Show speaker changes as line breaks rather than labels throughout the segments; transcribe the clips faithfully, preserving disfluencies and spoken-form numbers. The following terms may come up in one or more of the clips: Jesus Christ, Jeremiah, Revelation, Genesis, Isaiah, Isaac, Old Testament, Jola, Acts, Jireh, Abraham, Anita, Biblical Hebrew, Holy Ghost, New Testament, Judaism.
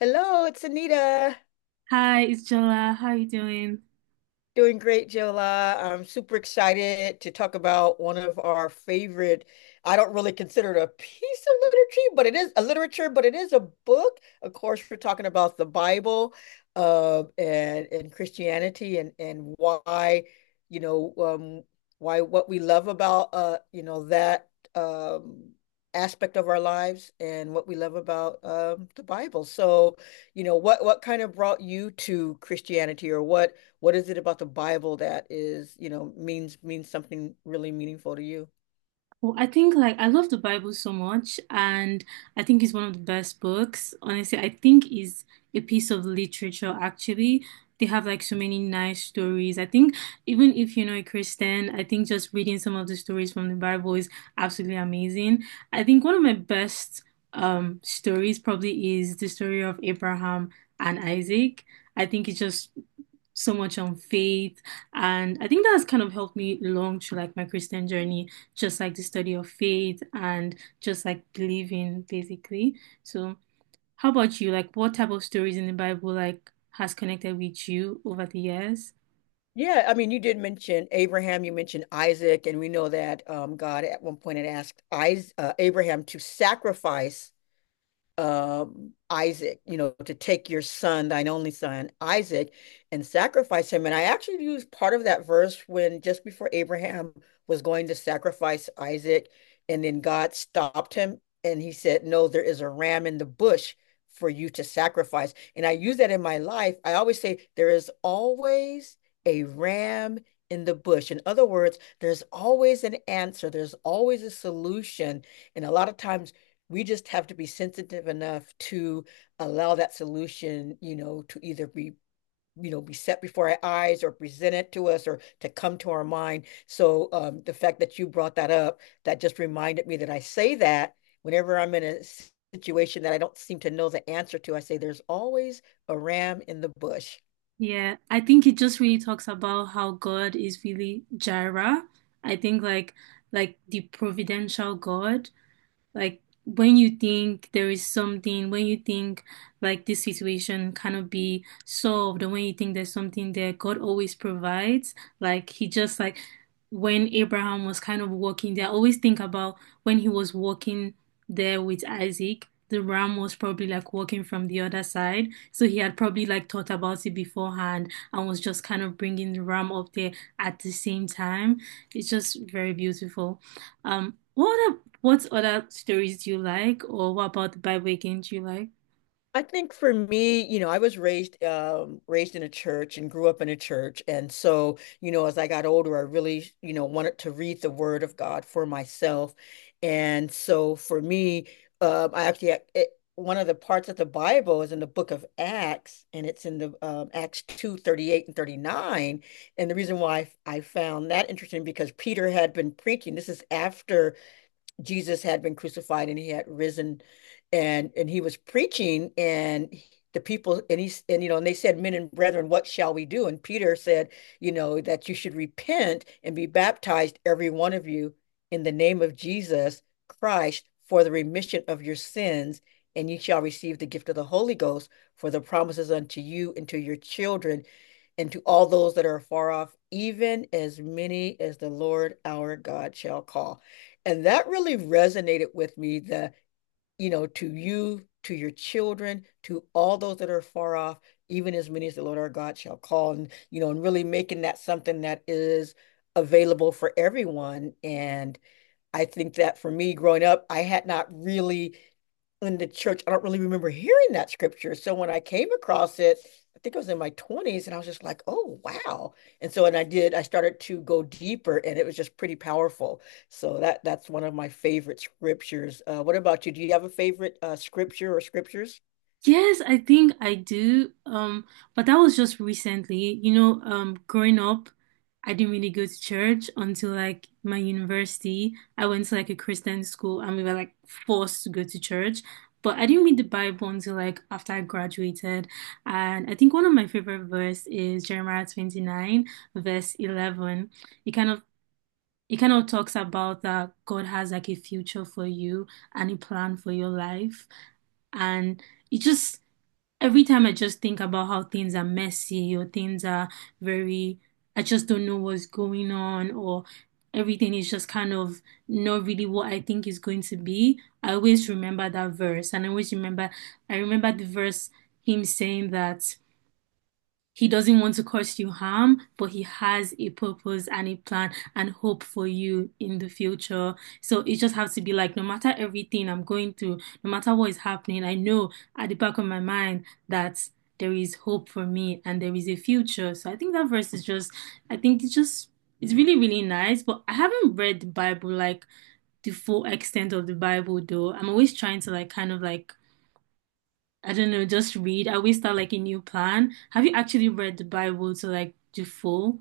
Hello, it's Anita.
Hi, it's Jola. How are you doing?
Doing great, Jola. I'm super excited to talk about one of our favorite. I don't really consider it a piece of literature, but it is a literature, but it is a book. Of course, we're talking about the Bible, uh, and and Christianity, and and why, you know, um, why what we love about, uh, you know, that um aspect of our lives and what we love about um the Bible. So, you know, what what kind of brought you to Christianity, or what? What is it about the Bible that is, you know, means means something really meaningful to you?
Well, I think like I love the Bible so much, and I think it's one of the best books. Honestly, I think is a piece of literature actually. They have like so many nice stories. I think even if you're not a Christian, I think just reading some of the stories from the Bible is absolutely amazing. I think one of my best um stories probably is the story of Abraham and Isaac. I think it's just so much on faith, and I think that has kind of helped me along through like my Christian journey, just like the study of faith and just like believing, basically. So, how about you? Like, what type of stories in the Bible like has connected with you over the years?
Yeah, I mean, you did mention Abraham, you mentioned Isaac, and we know that um, God at one point had asked Is uh, Abraham to sacrifice um, Isaac, you know, to take your son, thine only son, Isaac, and sacrifice him. And I actually used part of that verse when just before Abraham was going to sacrifice Isaac, and then God stopped him and he said, "No, there is a ram in the bush for you to sacrifice." And I use that in my life. I always say, "There is always a ram in the bush." In other words, there's always an answer, there's always a solution. And a lot of times, we just have to be sensitive enough to allow that solution, you know, to either be you know be set before our eyes or presented to us or to come to our mind. So um, the fact that you brought that up, that just reminded me that I say that whenever I'm in a situation that I don't seem to know the answer to, I say there's always a ram in the bush.
Yeah, I think it just really talks about how God is really Jireh. I think like like the providential God. Like when you think there is something, when you think like this situation cannot be solved, and when you think there's something there, God always provides. Like he just like when Abraham was kind of walking there, I always think about when he was walking there with Isaac. The ram was probably like walking from the other side. So he had probably like thought about it beforehand and was just kind of bringing the ram up there at the same time. It's just very beautiful. Um, what a- what other stories do you like, or what about the Bible again do you like?
I think for me, you know, I was raised um, raised in a church and grew up in a church, and so you know, as I got older, I really you know wanted to read the Word of God for myself, and so for me, um, I actually it, one of the parts of the Bible is in the book of Acts, and it's in the um, Acts two thirty eight and thirty nine, and the reason why I found that interesting because Peter had been preaching. This is after Jesus had been crucified and he had risen and and he was preaching and the people and he and you know and they said, "Men and brethren, what shall we do?" And Peter said, you know, that you should repent and be baptized every one of you in the name of Jesus Christ for the remission of your sins, and ye shall receive the gift of the Holy Ghost, for the promises unto you and to your children and to all those that are far off, even as many as the Lord our God shall call. And that really resonated with me that, you know, to you, to your children, to all those that are far off, even as many as the Lord our God shall call. And, you know, and really making that something that is available for everyone. And I think that for me growing up, I had not really in the church, I don't really remember hearing that scripture. So when I came across it, I think I was in my twenties and I was just like, oh, wow. And so, and I did, I started to go deeper and it was just pretty powerful. So that that's one of my favorite scriptures. Uh, what about you? Do you have a favorite uh, scripture or scriptures?
Yes, I think I do. Um, but that was just recently. You know, um, growing up, I didn't really go to church until like my university. I went to like a Christian school, and we were like forced to go to church. But I didn't read the Bible until like after I graduated. And I think one of my favorite verse is Jeremiah twenty-nine, verse eleven. It kind of It kind of talks about that God has like a future for you and a plan for your life. And it just, every time I just think about how things are messy or things are very, I just don't know what's going on, or everything is just kind of not really what I think is going to be. I always remember that verse, and I always remember, I remember the verse, him saying that. He doesn't want to cause you harm, but he has a purpose and a plan and hope for you in the future. So it just has to be like, no matter everything I'm going through, no matter what is happening, I know at the back of my mind that there is hope for me and there is a future. So I think that verse is just, I think it's just, it's really, really nice. But I haven't read the Bible like the full extent of the Bible though. I'm always trying to like kind of like I don't know, just read. I always start like a new plan. Have you actually read the Bible to like the full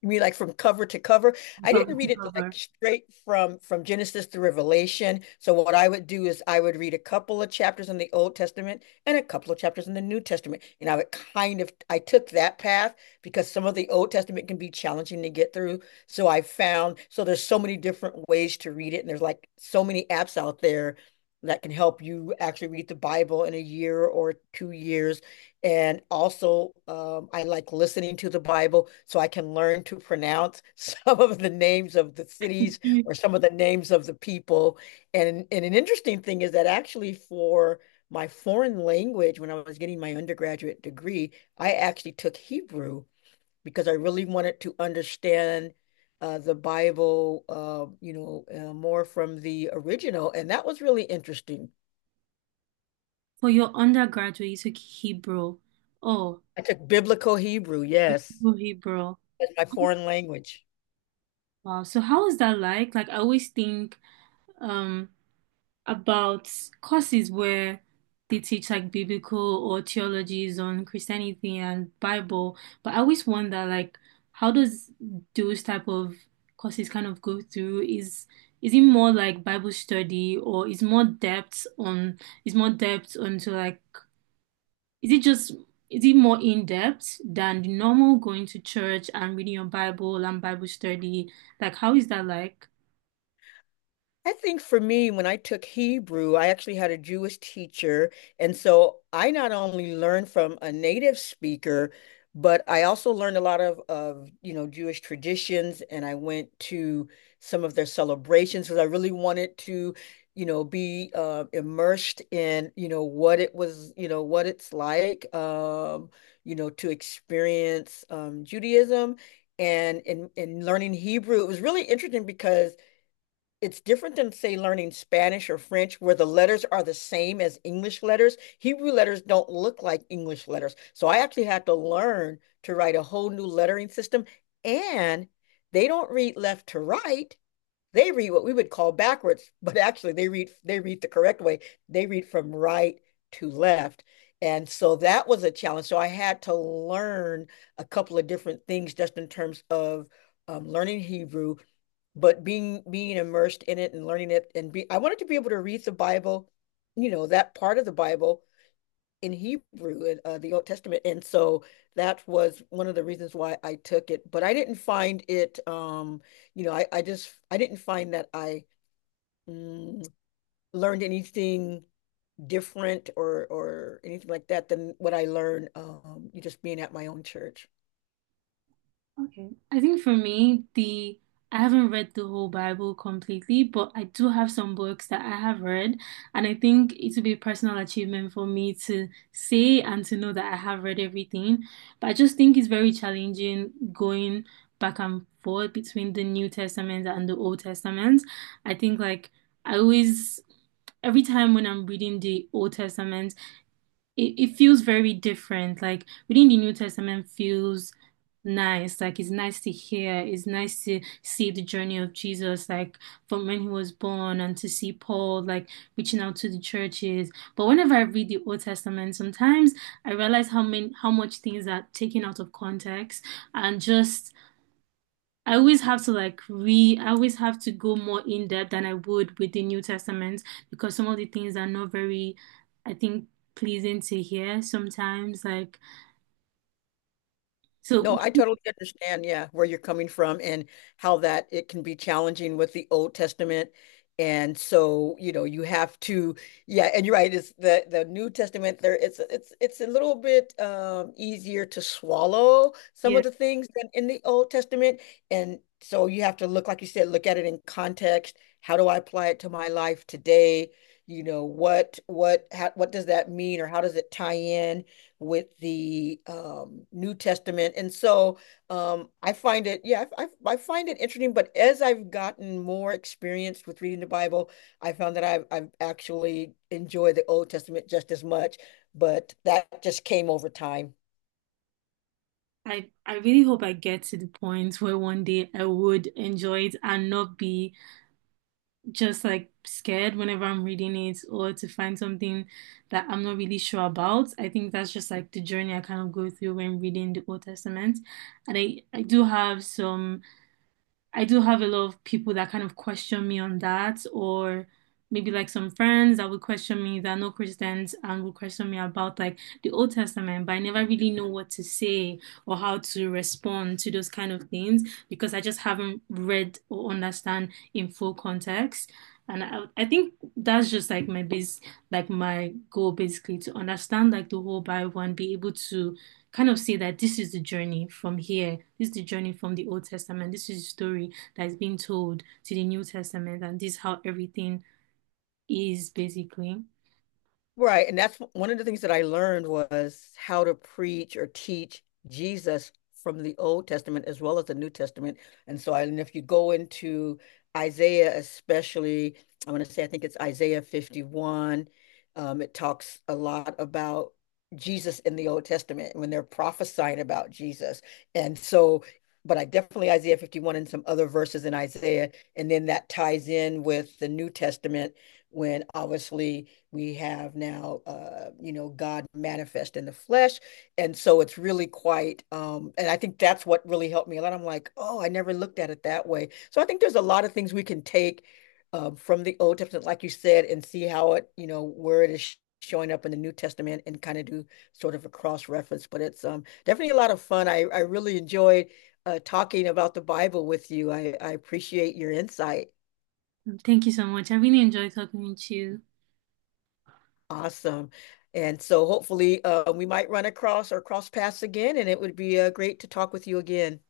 You mean like from cover to cover? I
cover
didn't read
to
it like
cover?
straight from from Genesis to Revelation. So what I would do is I would read a couple of chapters in the Old Testament and a couple of chapters in the New Testament. And I would kind of I took that path because some of the Old Testament can be challenging to get through. So I found, so there's so many different ways to read it and there's like so many apps out there that can help you actually read the Bible in a year or two years. And also, um, I like listening to the Bible so I can learn to pronounce some of the names of the cities
Mm.
or some of the names of the people. And, and an interesting thing is that actually, for my foreign language, when I was getting my undergraduate degree, I actually took Hebrew because I really wanted to understand uh, the Bible, uh, you know, uh, more from the original. And that was really interesting.
For your undergraduate, you took Hebrew. Oh,
I took Biblical Hebrew,
you
yes,
took Hebrew.
as my foreign language.
Wow. So how was that like? Like I always think, um, about courses where they teach like biblical or theologies on Christianity and Bible, but I always wonder like how does those type of courses kind of go through? Is is it more like Bible study, or is more depth on is more depth onto like is it just is it more in depth than the normal going to church and reading your Bible and Bible study? Like how is that like?
I think for me, when I took Hebrew, I actually had a Jewish teacher. And so I not only learned from a native speaker, but I also learned a lot of, of you know, Jewish traditions. And I went to some of their celebrations because I really wanted to, you know, be uh, immersed in, you know, what it was, you know, what it's like, um, you know, to experience um, Judaism. And in, in learning Hebrew, it was really interesting because it's different than say learning Spanish or French where the letters are the same as English letters. Hebrew letters don't look like English letters. So I actually had to learn to write a whole new lettering system, and they don't read left to right. They read what we would call backwards, but actually they read they read the correct way. They read from right to left. And so that was a challenge. So I had to learn a couple of different things just in terms of um, learning Hebrew, but being being immersed in it and learning it, and be I wanted to be able to read the Bible, you know, that part of the Bible in Hebrew in uh, the Old Testament, and so that was one of the reasons why I took it. But I didn't find it, um, you know, I I just I didn't find that I mm, learned anything different or or anything like that than what I learned um, just being at my own church.
Okay. I think for me, the I haven't read the whole Bible completely, but I do have some books that I have read, and I think it would be a personal achievement for me to say and to know that I have read everything. But I just think it's very challenging going back and forth between the New Testament and the Old Testament. I think like I always every time when I'm reading the Old Testament, it, it feels very different. Like reading the New Testament feels nice. Like it's nice to hear. It's nice to see the journey of Jesus, like from when he was born and to see Paul like reaching out to the churches. But whenever I read the Old Testament, sometimes I realize how many how much things are taken out of context, and just I always have to like re I always have to go more in depth than I would with the New Testament because some of the things are not very, I think, pleasing to hear sometimes. Like, so
No, I totally understand, yeah, where you're coming from and how that it can be challenging with the Old Testament. And so, you know, you have to, yeah, and you're right, it's the the New Testament there it's it's it's a little bit um easier to swallow some
yeah,
of the things than in the Old Testament. And so you have to look, like you said, look at it in context. How do I apply it to my life today? You know, what what how, what does that mean or how does it tie in with the um, New Testament? And so um, I find it, yeah, I, I, find it interesting. But as I've gotten more experienced with reading the Bible, I found that I've, I've actually enjoyed the Old Testament just as much. But that just came over time.
I I really hope I get to the point where one day I would enjoy it and not be just like scared whenever I'm reading it or to find something that I'm not really sure about. I think that's just like the journey I kind of go through when reading the Old Testament. And I, I do have some I do have a lot of people that kind of question me on that, or maybe like some friends that would question me that are not Christians and would question me about like the Old Testament, but I never really know what to say or how to respond to those kind of things because I just haven't read or understand in full context. And I, I think that's just like my base, like my goal basically to understand like the whole Bible and be able to kind of say that this is the journey from here. This is the journey from the Old Testament. This is the story that is being told to the New Testament, and this is how everything is basically.
Right. And that's one of the things that I learned was how to preach or teach Jesus from the Old Testament as well as the New Testament. And so I, and if you go into Isaiah, especially, I want to say, I think it's Isaiah fifty-one, um, it talks a lot about Jesus in the Old Testament when they're prophesying about Jesus. And so, but I definitely Isaiah fifty-one and some other verses in Isaiah. And then that ties in with the New Testament when obviously we have now, uh, you know, God manifest in the flesh. And so it's really quite, um, and I think that's what really helped me a lot. I'm like, oh, I never looked at it that way. So I think there's a lot of things we can take um, from the Old Testament, like you said, and see how it, you know, where it is showing up in the New Testament and kind of do sort of a cross reference. But it's um, definitely a lot of fun. I, I really enjoyed uh, talking about the Bible with you. I, I appreciate your insight.
Thank you so much. I really enjoyed talking with you.
Awesome. And so hopefully uh, we might run across or cross paths again, and it would be uh, great to talk with you again.